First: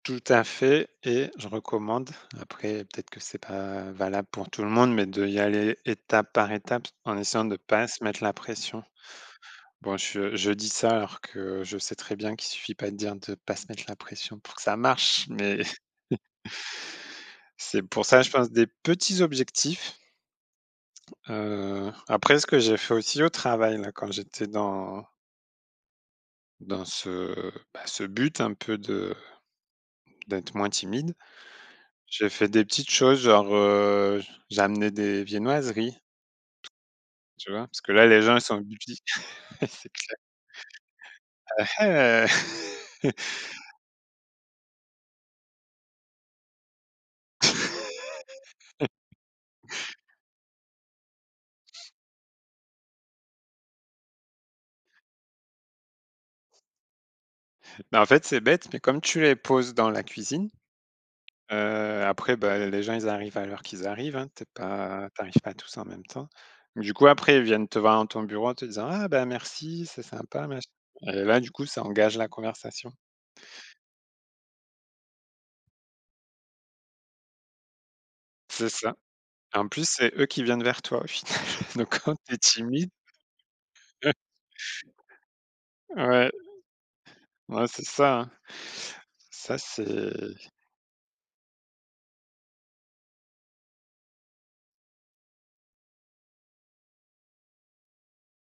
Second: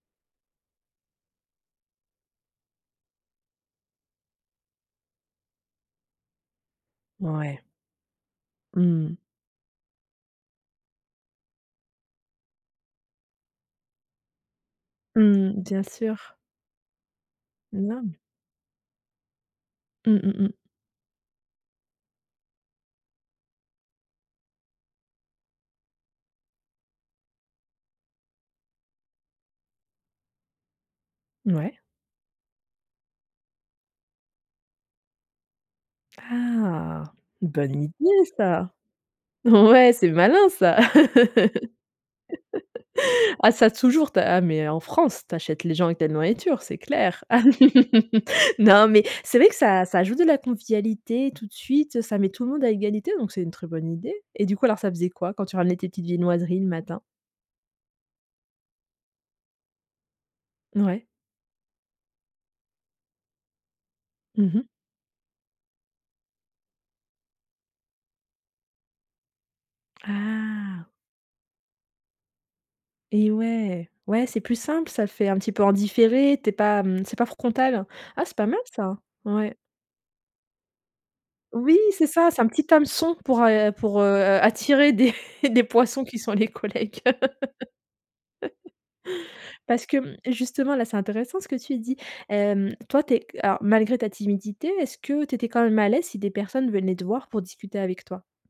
Tout à fait et je recommande, après, peut-être que c'est pas valable pour tout le monde, mais d'y aller étape par étape en essayant de Ouais. pas se mettre la Mmh pression. mh. Bon, je je dis ça alors que je sais très bien qu'il suffit pas de dire de pas se mettre la pression pour que ça marche, Mmh mais mh. Bien sûr. C'est pour [unintelligible] ça, je pense, des petits objectifs. Mmh mh, mmh. Heu, après, ce que j'ai fait aussi au travail là, quand j'étais dans dans ce, bah, ce but un peu de d'être moins timide, Ouais. j'ai fait des petites choses, genre, heu, j'ai amené des viennoiseries, Ah! tu vois? Parce Bonne que là, les idée gens, ils sont ça. [unintelligible] c'est Ouais, c'est clair. malin ça. Ah hé! Ah ça, toujours, tu as ah mais en France, tu achètes les gens avec la nourriture, c'est clair. Non, mais c'est vrai que ça ça ajoute de la convivialité tout de suite, ça met tout le monde à égalité, donc c'est une très bonne idée. Et du coup, alors ça faisait quoi quand tu ramènerais tes petites viennoiseries le matin? Bah, en fait, c'est bête, mais comme tu les poses dans la cuisine, Mouais. heu, après, bah, les gens, ils arrivent à l'heure qu'ils arrivent, hein. Tu es Mmh mh. pas tu arrives pas tous en même temps. Du coup après, ils viennent te voir dans ton bureau en te disant: «Ah bah merci, c'est sympa», machin. Ah! Et là, du coup, ça engage la conversation. Et ouais. Ouais, c'est plus simple. Ça fait un petit peu en différé, tu es pas, mmh, c'est pas frontal. Ah, c'est pas mal C'est ça. ça. Ouais. En plus, c'est eux qui viennent vers toi au final. Oui, Donc c'est quand ça, tu es c'est un petit timide hameçon pour a pour, heu, attirer des des poissons qui Ouais. sont les collègues. Ouais, c'est ça, ça Parce que, mmh, c'est justement, là, c'est intéressant ce que tu dis. Hem, toi tu es alors, malgré ta timidité, est-ce que tu étais quand même à l'aise si des personnes venaient te voir pour discuter avec toi?